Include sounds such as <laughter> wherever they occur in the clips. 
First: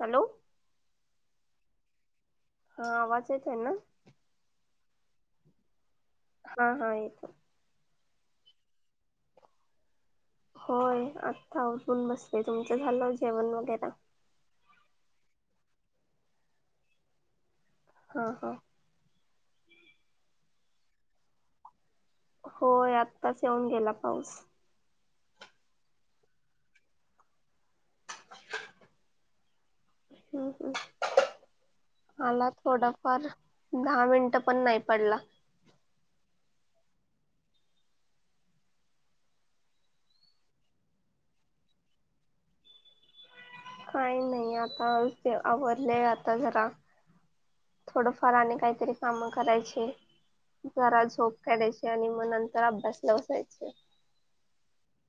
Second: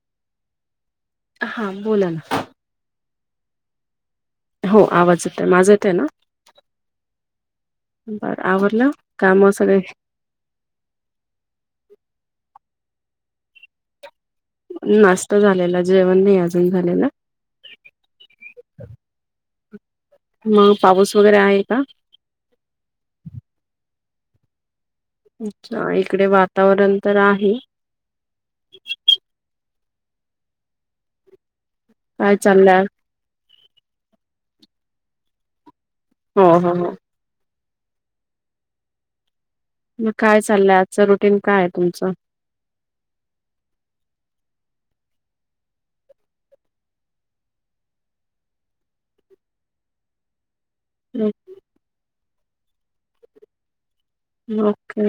Hello हां बोला ना. हा आवाज येत आहे ना. हो आवाज य आहे माझा येत आहे ना. हा हा येतो. बरं आवडलं काम सगळे. होय आत्ता उटून बसले तुमचं झालं जेवण वगैरे नाश्ता झालेला जेवण नाही अजून झालेलं. हा हा मग पाऊस वगैरे आहे का? होय आत्ताच येऊन गेला पाऊस. अच्छा इकडे वातावरण तर आहे. हम् ह् काय आला चाललंय थोडा. फार दहा मिनटं पण नाही पडला. हो ह ह मग काय चाललंय आजचं रुटीन काय आहे तुमचं. काही नाही आता आवडले आता जरा. थोडंफार आणि काहीतरी कामं करायचे. जरा झोप काढायची आणि मग नंतर अभ्यासला बसायचे. ओके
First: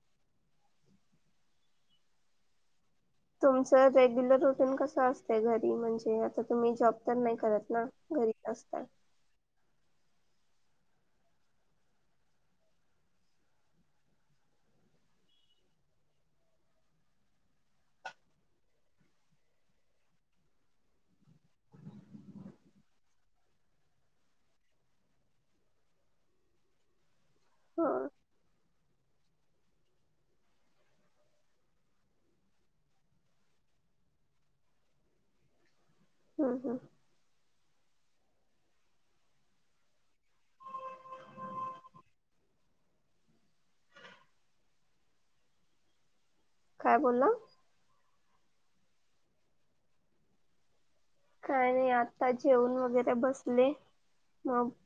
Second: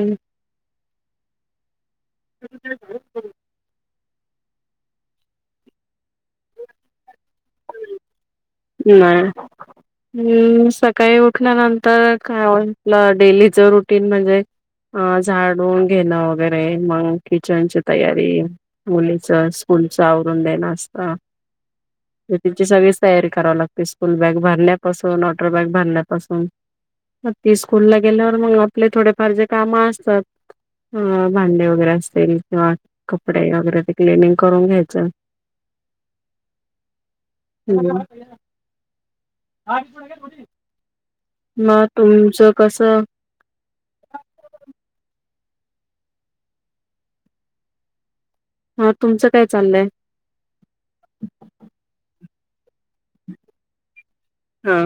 ह हो तुमचं रेग्युलर रुटीन कसं असते घरी म्हणजे आता तुम्ही जॉब तर नाही करत ना. घरीच असताय नाही. हम्म सकाळी उठल्यानंतर काय म्हटलं डेलीच रुटीन म्हणजे अ झाडून घेलं वगैरे मग किचनची तयारी. मुलीच स्कूलच आवरून देण असता त्यांची सगळी तयारी करा ला स्कूल बॅग भरण्यापासून टर बॅग भरण्यापासून ती स्कूल हा ला गेल्यावर मग आपले थोडेफार जे काम असतात. अ भांडे वगैरे असतील किंवा कपडे वगैरे ते क्लिनिंग करून घ्यायचं. हा हा हम् हां का थोडी मग तुमचं कसं काय बोलला हा तुमचं काय चाललंय काय नाही आता जेवून वगैरे बसले मग हा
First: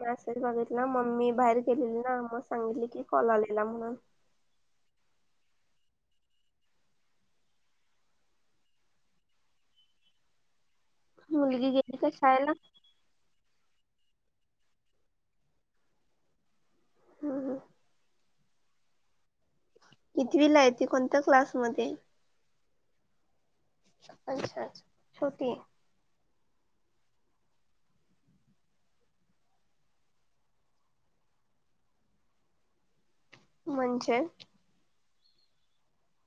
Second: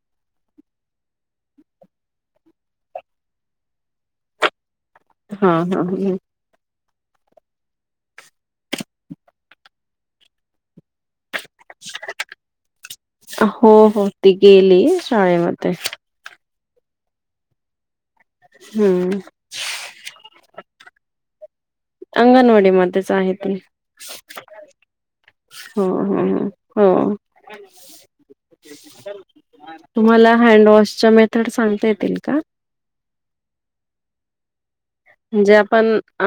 मासेच बघितलं मम्मी बाहेर गेलेली ना मग सांगितली की कॉल आलेला म्हणून हा हा ह मुलगी गेली का शाळेला हो हो ती गेली शाळेमध्ये हां हां हम्म इथवी ला येत कोणत्या क्लासमध्ये अंग नोडी मध्ये साहत्री अच्छा अच्छा छोट हो ह हो तुम्हाला हँडवॉशच्या मेथड सांगता येतील का म्हणजे म्हणजे आपण अ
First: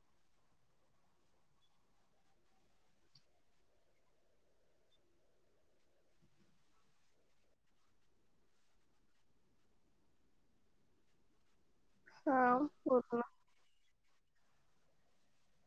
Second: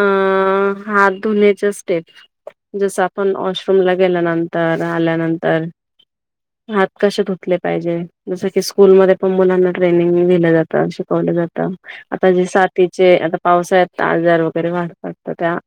हात धुण्याचे स्टेप जस आपण वॉशरूमला गेल्यानंतर आल्यानंतर हात कसे धुतले पाहिजे जस की स्कूलमध्ये पण मुलांना ट्रेनिंग दिलं जातं शिकवलं जातं आता जे हा साातीचे पूर्ण आता पावस आहेत आजार वगैरे वाढतात त्या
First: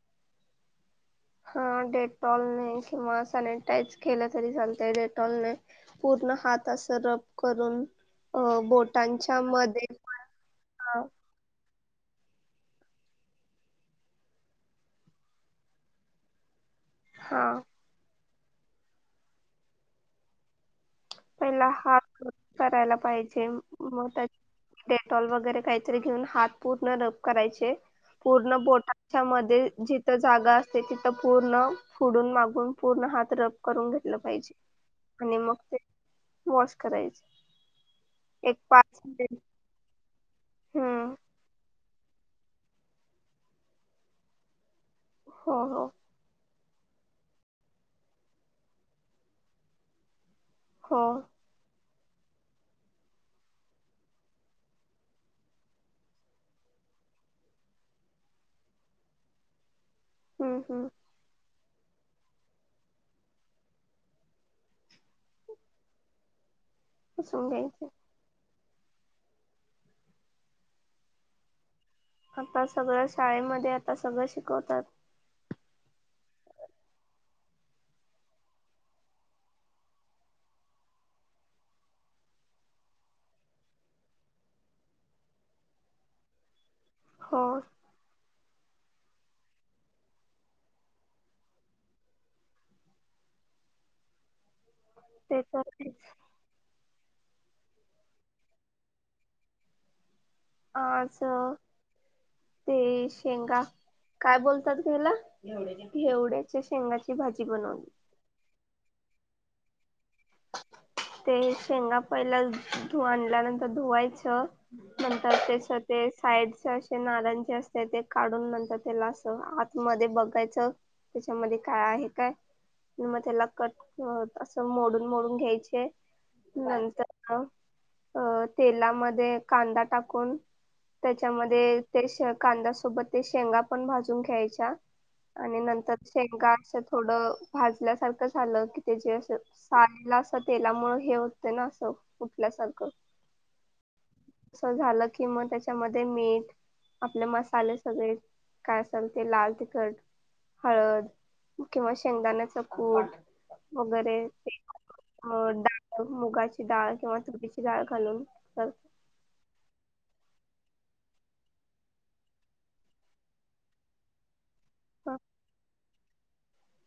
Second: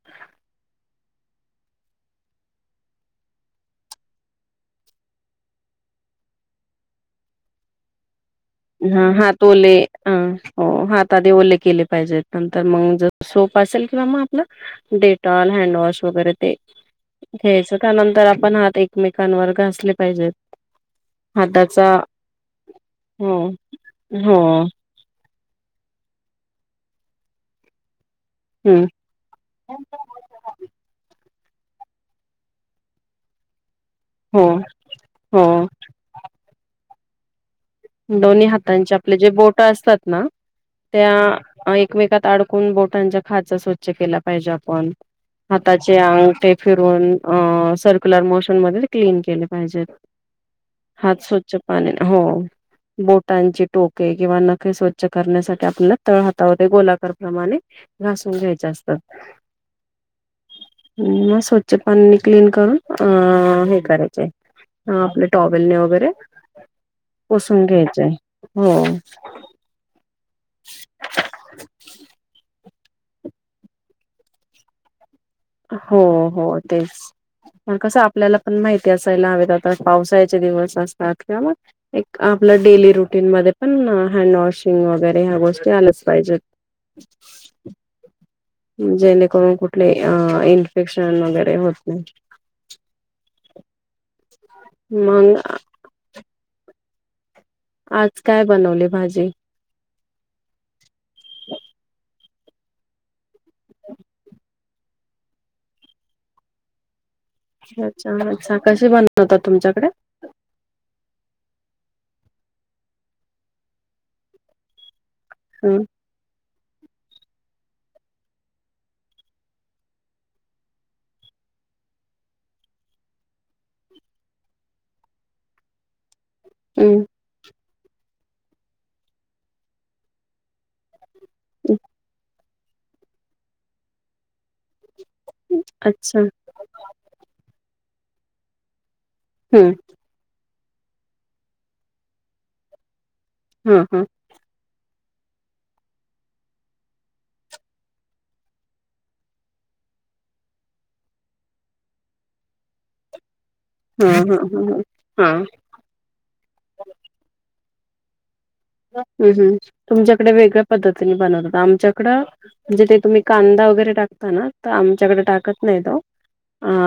हा डेटॉलने किंवा सॅनिटाईज केलं तरी चालत डेटॉलने पूर्ण हात असं रप करून अ हा बोटांच्या हात ओले मध्ये हो हा हात आधी ओले केले पाहिजेत नंतर मग ज सोप असेल किंवा मग आपलं डेटॉल हँडवॉश वगैरे ते हा, घ्यायच त्यानंतर आपण हात एकमेकांवर घासले पाहिजेत पहिला हाताचा हा करायला हो पाहिजे मत हो डेटॉल वगैरे काहीतरी घेऊन हात पूर्ण रब करायचे पूर्ण हम्म पोटाच्या मध्ये ज जागा असते तिथं पूर्ण फुडून मागून पूर्ण हात रप करून घेतलं हो पाहिजे आणि हो मग ते वॉश करायचे दोन्ही एक हातांचे पाच आपले जे मिनिट बोट असतात ना हम्म त्या एकमेकातड बोट ख स्वचछ केला पाजे आप हो हा हो अ फिरून अ सर्क्युलर मोशन मध्ये क्लीन केले पाहिजेत हो हात स्वच्छ पाण्याने हो बोटांची टोके किंवा नखे स्वच्छ करण्यासाठी आपल्याला तळ हातावते गोलाकार प्र्रमाणे घासून घ्यायचे असतात हम हम मग स्वच्छ पाननी क्लीन करून अ हे करायचे आहे ह आपले टॉबलने वगैरे पुसून पसून घ्यायचे घ्यायचय हो आता सगळं शाळेमध्ये आता सगळं शिकवतात हो हो तेच पग कसं आपल्याला पण माहिती असायला हवेत आता पावसाळ्याचे दिवस असतात किंवा मग एक आपलं डेली रुटीन मध्ये पण हँड वॉशिंग वगैरे ह्या गोष्टी आल्याच पाहिजेत अच् हो जेणेकरून कुठले अ इन्फेक्शन वगैरे होत नाही मग ते तर आज काय बनवली भाजी आच ते शेंगा काय बोलतात घयला हेवड्याचे शेंगाची भाजी बनवली च्छच्छा कशी बनवतात तुमच्याकडे ते शेंगा पहिला धु आणल्यानंतर धुवायचं. नंतर तेच ह तेच साईडचे असे नारण जे असते ते काढून म्हणतात त्याला असं आतमध्येध्ये बघायचं. त्याच्यामध्ये काय आहे काय मग त्याला कट अस मोडून मोडून घ्यायचे नंतर अ तेलामध्ये कांदा टाकून त्याच्यामध्ये ते कांद्या सोबत ते शेंगा पण भाजून घ्यायच्या. आणि नंतर अच्छा शेंगा असं थोडं भाजल्यासारखं झालं की त्या जे असं. हम्. पाला असं तेलामु हे होतं ना असं कुठल्यासारखं? हा हा. अस झालं की मग त्याच्यामध्ये मीठ आपले मसाले सगळे काय असाल ते लाल तिखट हळद किंवा शेंगदाण्याच कूट हा हा हा ह. हा म डाळ मुगाची डाळ किंवा चीची डाळ घालून. तर हम् हम तुमच्याकडे वेगळ्या पद्धतीने बनवतात आमच्याकडं. म्हणजे ते तुम्ही कांदा वगैरे टाकता ना तर आमच्याकडे टाकत नाही तो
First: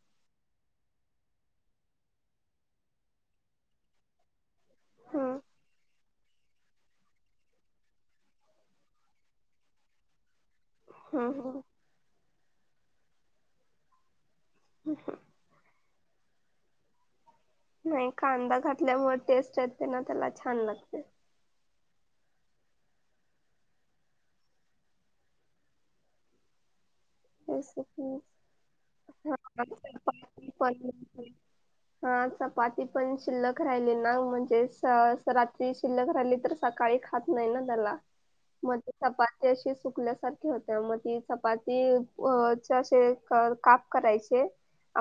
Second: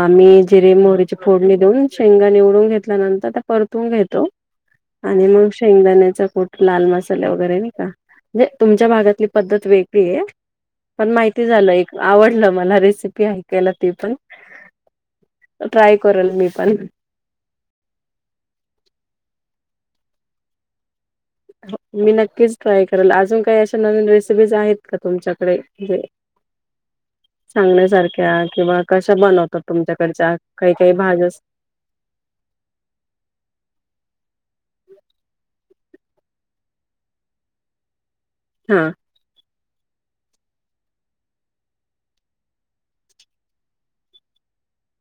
आम्ही जिरे मोहरीची फोडणी देऊन शेंगा निवडून घेतल्यानंतर त्या परतून घेतो. आणि हम्म मग शेंगदाण्याचा कठ. लाल मसाले वगैरे नाही का म्हणजे तुमच्या भागातली पद्धत वेगळी आहे. पण हम्म माहिती हम्म झालं एक आवडलं मला रेसिपी ऐकायला ते पण ह हा. ट्राय करेल मी पण नाही कांदा घातल्यामुळे टेस्ट य ते ना त्याला छान लागते. मी नक्कीच ट्राय करेल अजून काही अशा नवीन रेसिपीज आहेत का तुमच्याकडे जे <unintelligible> रेसिपी सांगण्यासारख्या किंवा कशा बनवतात तुमच्याकडच्या चपाती पण काही काही भाज्या हा चपाती पण शिल्लक राहिली नाग म्हणजे रात्री शिल्लक राहिली तर सकाळी खात नाही ना त्याला ह. मग त चपाती अशी सुकल्यासारखी होत्या मग ती चपाती अे काप करायचे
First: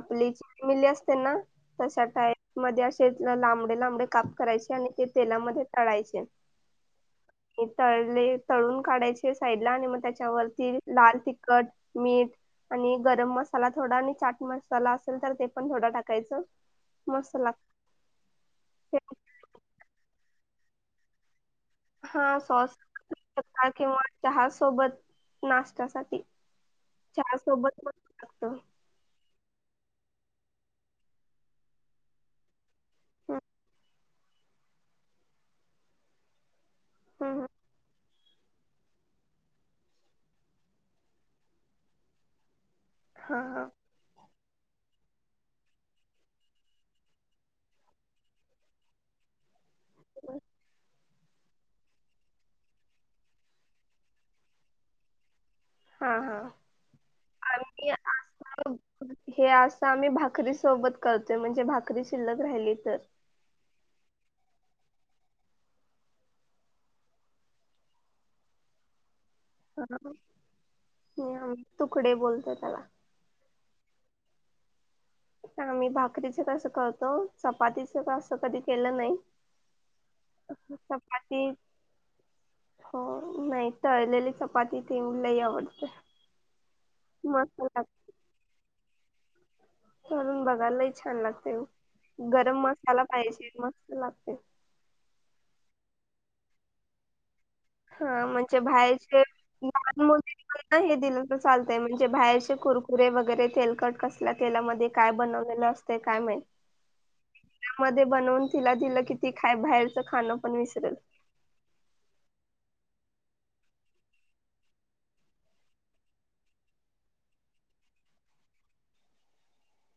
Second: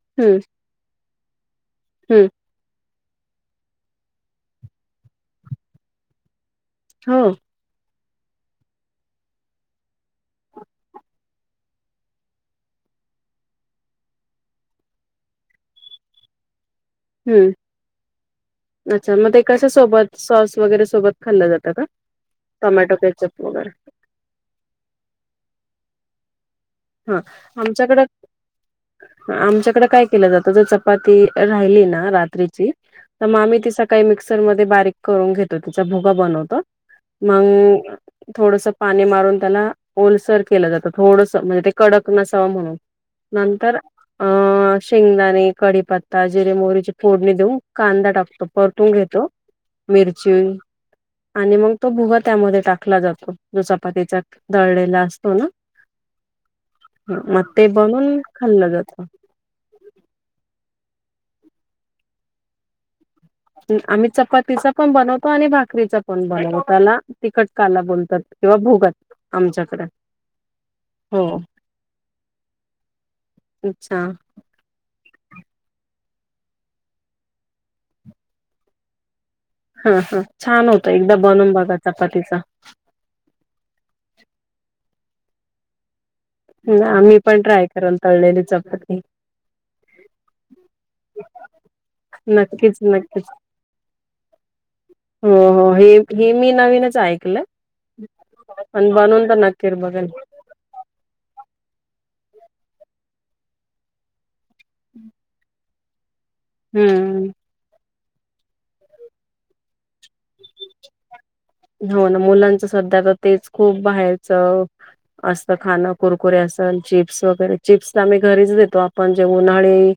आपली हम्म ज फॅमिली असते ना. तशा हम्म टाईप मध्ये असे लांबडे लांबडे काप करायचे आणि ते तेलामध्ये तळायचे. हो. हे तळले तळून काढायचे साईड ला आणि मग त्याच्यावरती लाल तिखट मी आणि गरम मसाला थोडा आणि चाट मसाला असेल तर ते पण थोडा टाकायचं. मस्त हम् लागते अच्छा मग ते कश सोबत सॉस वगैरे सोबत खाल्लं जातं का? हा सॉस टोमॅटो केचप कि वगैरे चहा सोबत नाश्त्यासाठी हा चहा सोबत आमच्याकडे मस् लागत. आमच्याकडे काय केलं जातं तर चपाती राहिली ना रात्रीची तर मग हम्म आम्ही ति सकाळी मिक्सरमध्येध्ये बारीक करून घेतो तिचा भुगा बनवतो. हम्म मग थोडस पाणी मारून त्याला ओलसर केलं जातं थोडस म्हणजे कडक नसावा म्हणून हा हा नंतर शेंगदाणे कढीपत्ता जिरे मोरीची फोडणी देऊन कांदा टाकतो परतून घेतो. मिरची. आणि मग तो भुगा त्यामध्ये टाकला जातो, जो चपातीचा दळलेला असतो ना. हा हा! म ते हे आ बनून खाल्लं जात. हे असं आम्ही भाकरी सोबत करतोय, म्हणजे भाकरी शिल्लक राहिली तर. आम्ही चपातीचा पण बनवतो, आणि भाकरीचा पण बनवतो, त्यांला तिखटकाला बोलतात. किंवा भुगा आमच्याकड हा. हो. हे आम्ही तुकडे बोलतो त्याला अच्छा. आम्ही भाकरीच तसं करतो, चपातीच आसं कधी केलं नाही. हा हा छान होतं एकदा चपाती बनून बघा चपातीचा. हो नाही तळलेली चपाती तीवलई आवडते. ना आम्ही पण मस्त ट्राय करन, लागते तळलेली चपाती. तळून बघा लयी छान लागते, गरम नक्कीच मसाला नक्कीच. पाहिजे मस्त लागते. हो हो, हे हे, मी नवीनच ऐकलं. हा म्हणजे पण बनवून <unintelligible> तर नक्कीच बघेल <unintelligible> हे दिलं तर चालतय म्हणजे बाहेरचे कुरकुरे वगैरे तेलकट कस ला तेलामध्ये काय बनवलेलं असते काय माहित. हूं! मध्ये बनवून तिला दिलं कि, तीखाय बाहेरचं खाणं पण विसरेन. हो ना मुलांच सध्या तर तेच खूप बाहेरचं असतं खाणं कुरकुरे असल चिप्स वगैरे, चिप्स तर आम्ही घरीच देतो आपण जे उन्हाळी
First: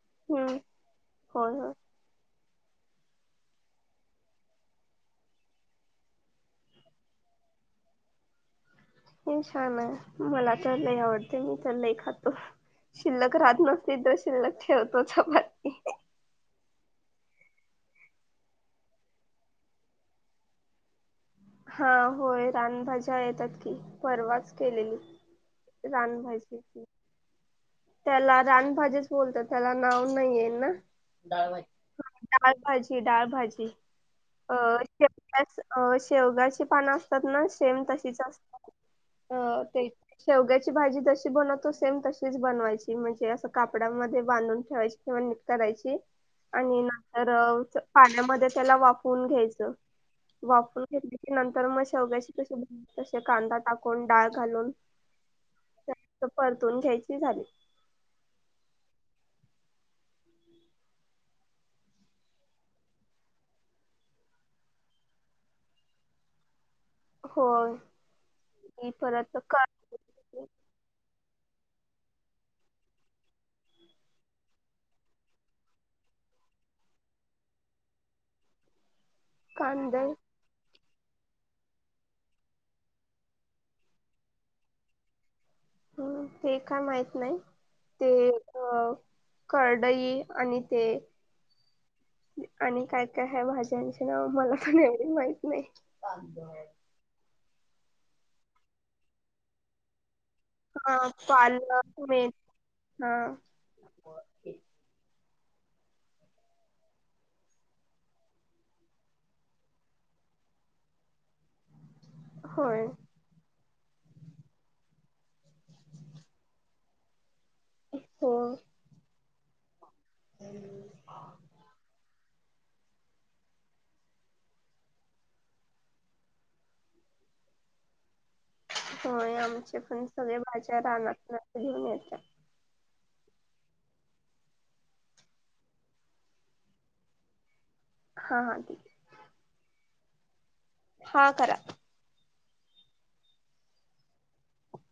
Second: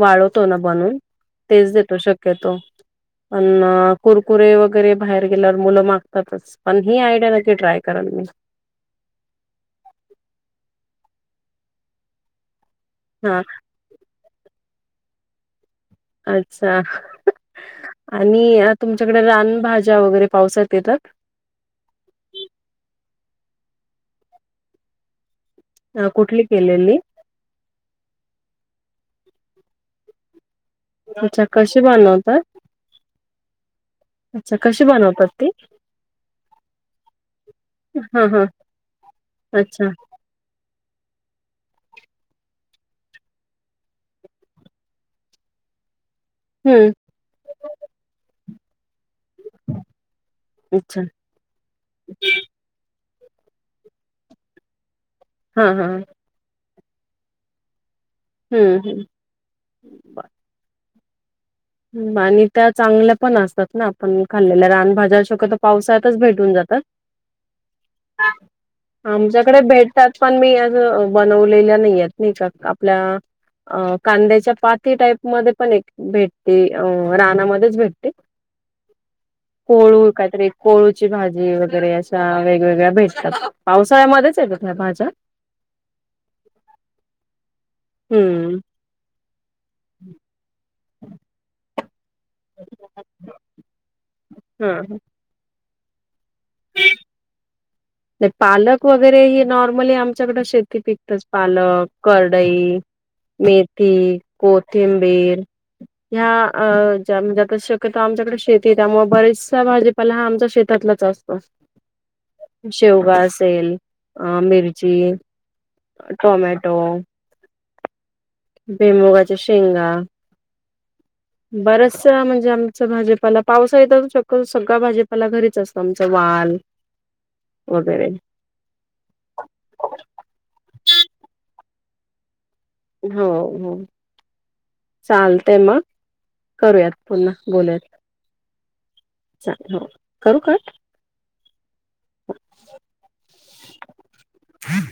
वाळवतो ना हम्म बनून होय होय तेच देतो शक क्यतो पण कुरकुरे वगैरे बाहेर गेल्यावर मुलं मागतातच, पण ही आयडिया नक्की ट्राय करल मी. हे छान आहे मला त लई आवडते मी त लई खातो शिल्लक हा राहत त द शिल्लक ठेवतो चपाती. अच्छा आणि अ तुमच्याकडे रानभाज्या वगैरे पावसात येतात. हा होय रानभाज्या, येतात की परवाच केलेली. अ, रान कुठली भाजी ती. केलेली त्याला रान भाजीच, बोलतात त्याला नाव नाही आहे ना. अच्छा कशी डाळभजी बनवतात हा डाळभजी, डाळभाजी. अच्छा अ कशी बनवतात शेव ती? अ शेवगाची पानं असतात ना शेम तशीच हां, हां. असतात. अ ते अच्छा. शेवग्याची, भाजी जशी बनवतो सेम तशी बनवायची म्हणजे, अस कापडामध्ये बांधून ठेवायची किंवा नितरायची आणि हं. तर असं पाण्यामध्ये त्याला वाफवून घ्यायचं. वाफवून अच्छा. घेतली की नंतर, म शेवग्याची कशी तशी कांदा टाकून, डाळ घालून. हां हां! त्यात परतून घ्यायची झाली. हूं हूं! <inaudible> आणि त्या चांगल्या पण असतात ना, आपण खाल्लेल्या रान भाज्या, शक्यतो पावसाळ्यातच भेटून जातात. होय मी परत आमच्याकडे कांदे भेट तात पण मी आज बनवलेल्या नाहीय नाही का आपल्या. अ कांद्याच्या पाती टाईप मध्ये पण एक भेट ते अ रानामध्येच भेटते कांदे कोळू काहीतरी कोळूची भाजी वगैरे, अशा वेगवेगळ्या भेटतात, पावसाळ्यामध्येच येतात न भाज्या. हं तें काय माहित नाही, ते हं. अ करडई आणि ते आणि काय, काय आहे भाज्यांचे नाव मला हां, पण हां. एवढी माहित नाही. पालक वगैरे ही नॉर्मली आमच्याकड शेत ती हा पिकतचं पालक, मे करडई, हा मेथी, कोथिंबीर. ह्या अ ज्या म्हणजे आता शक्यत आमच्याकडे शेती त्यामुळे बरीेशा भाजी पाला हा आमचा शेतातलाच असतो. होय शेवगा असेल अ मिरची, टोमॅटो हो बेमोगाच्या शेंगा हॅलो बरचस म्हणजे आमचं भाजपाला पावसा येत शको सगळं भाजपाला घरीच असतो आमचं वाल वगैरे होय आमचे पण सगळे भाज्या रानातनं घेऊन येतात. हो हो. चालते मग करूयात पुन्हा बोलूयात. हां हां ठीक. चाल हो करू कट? हा करा. हम्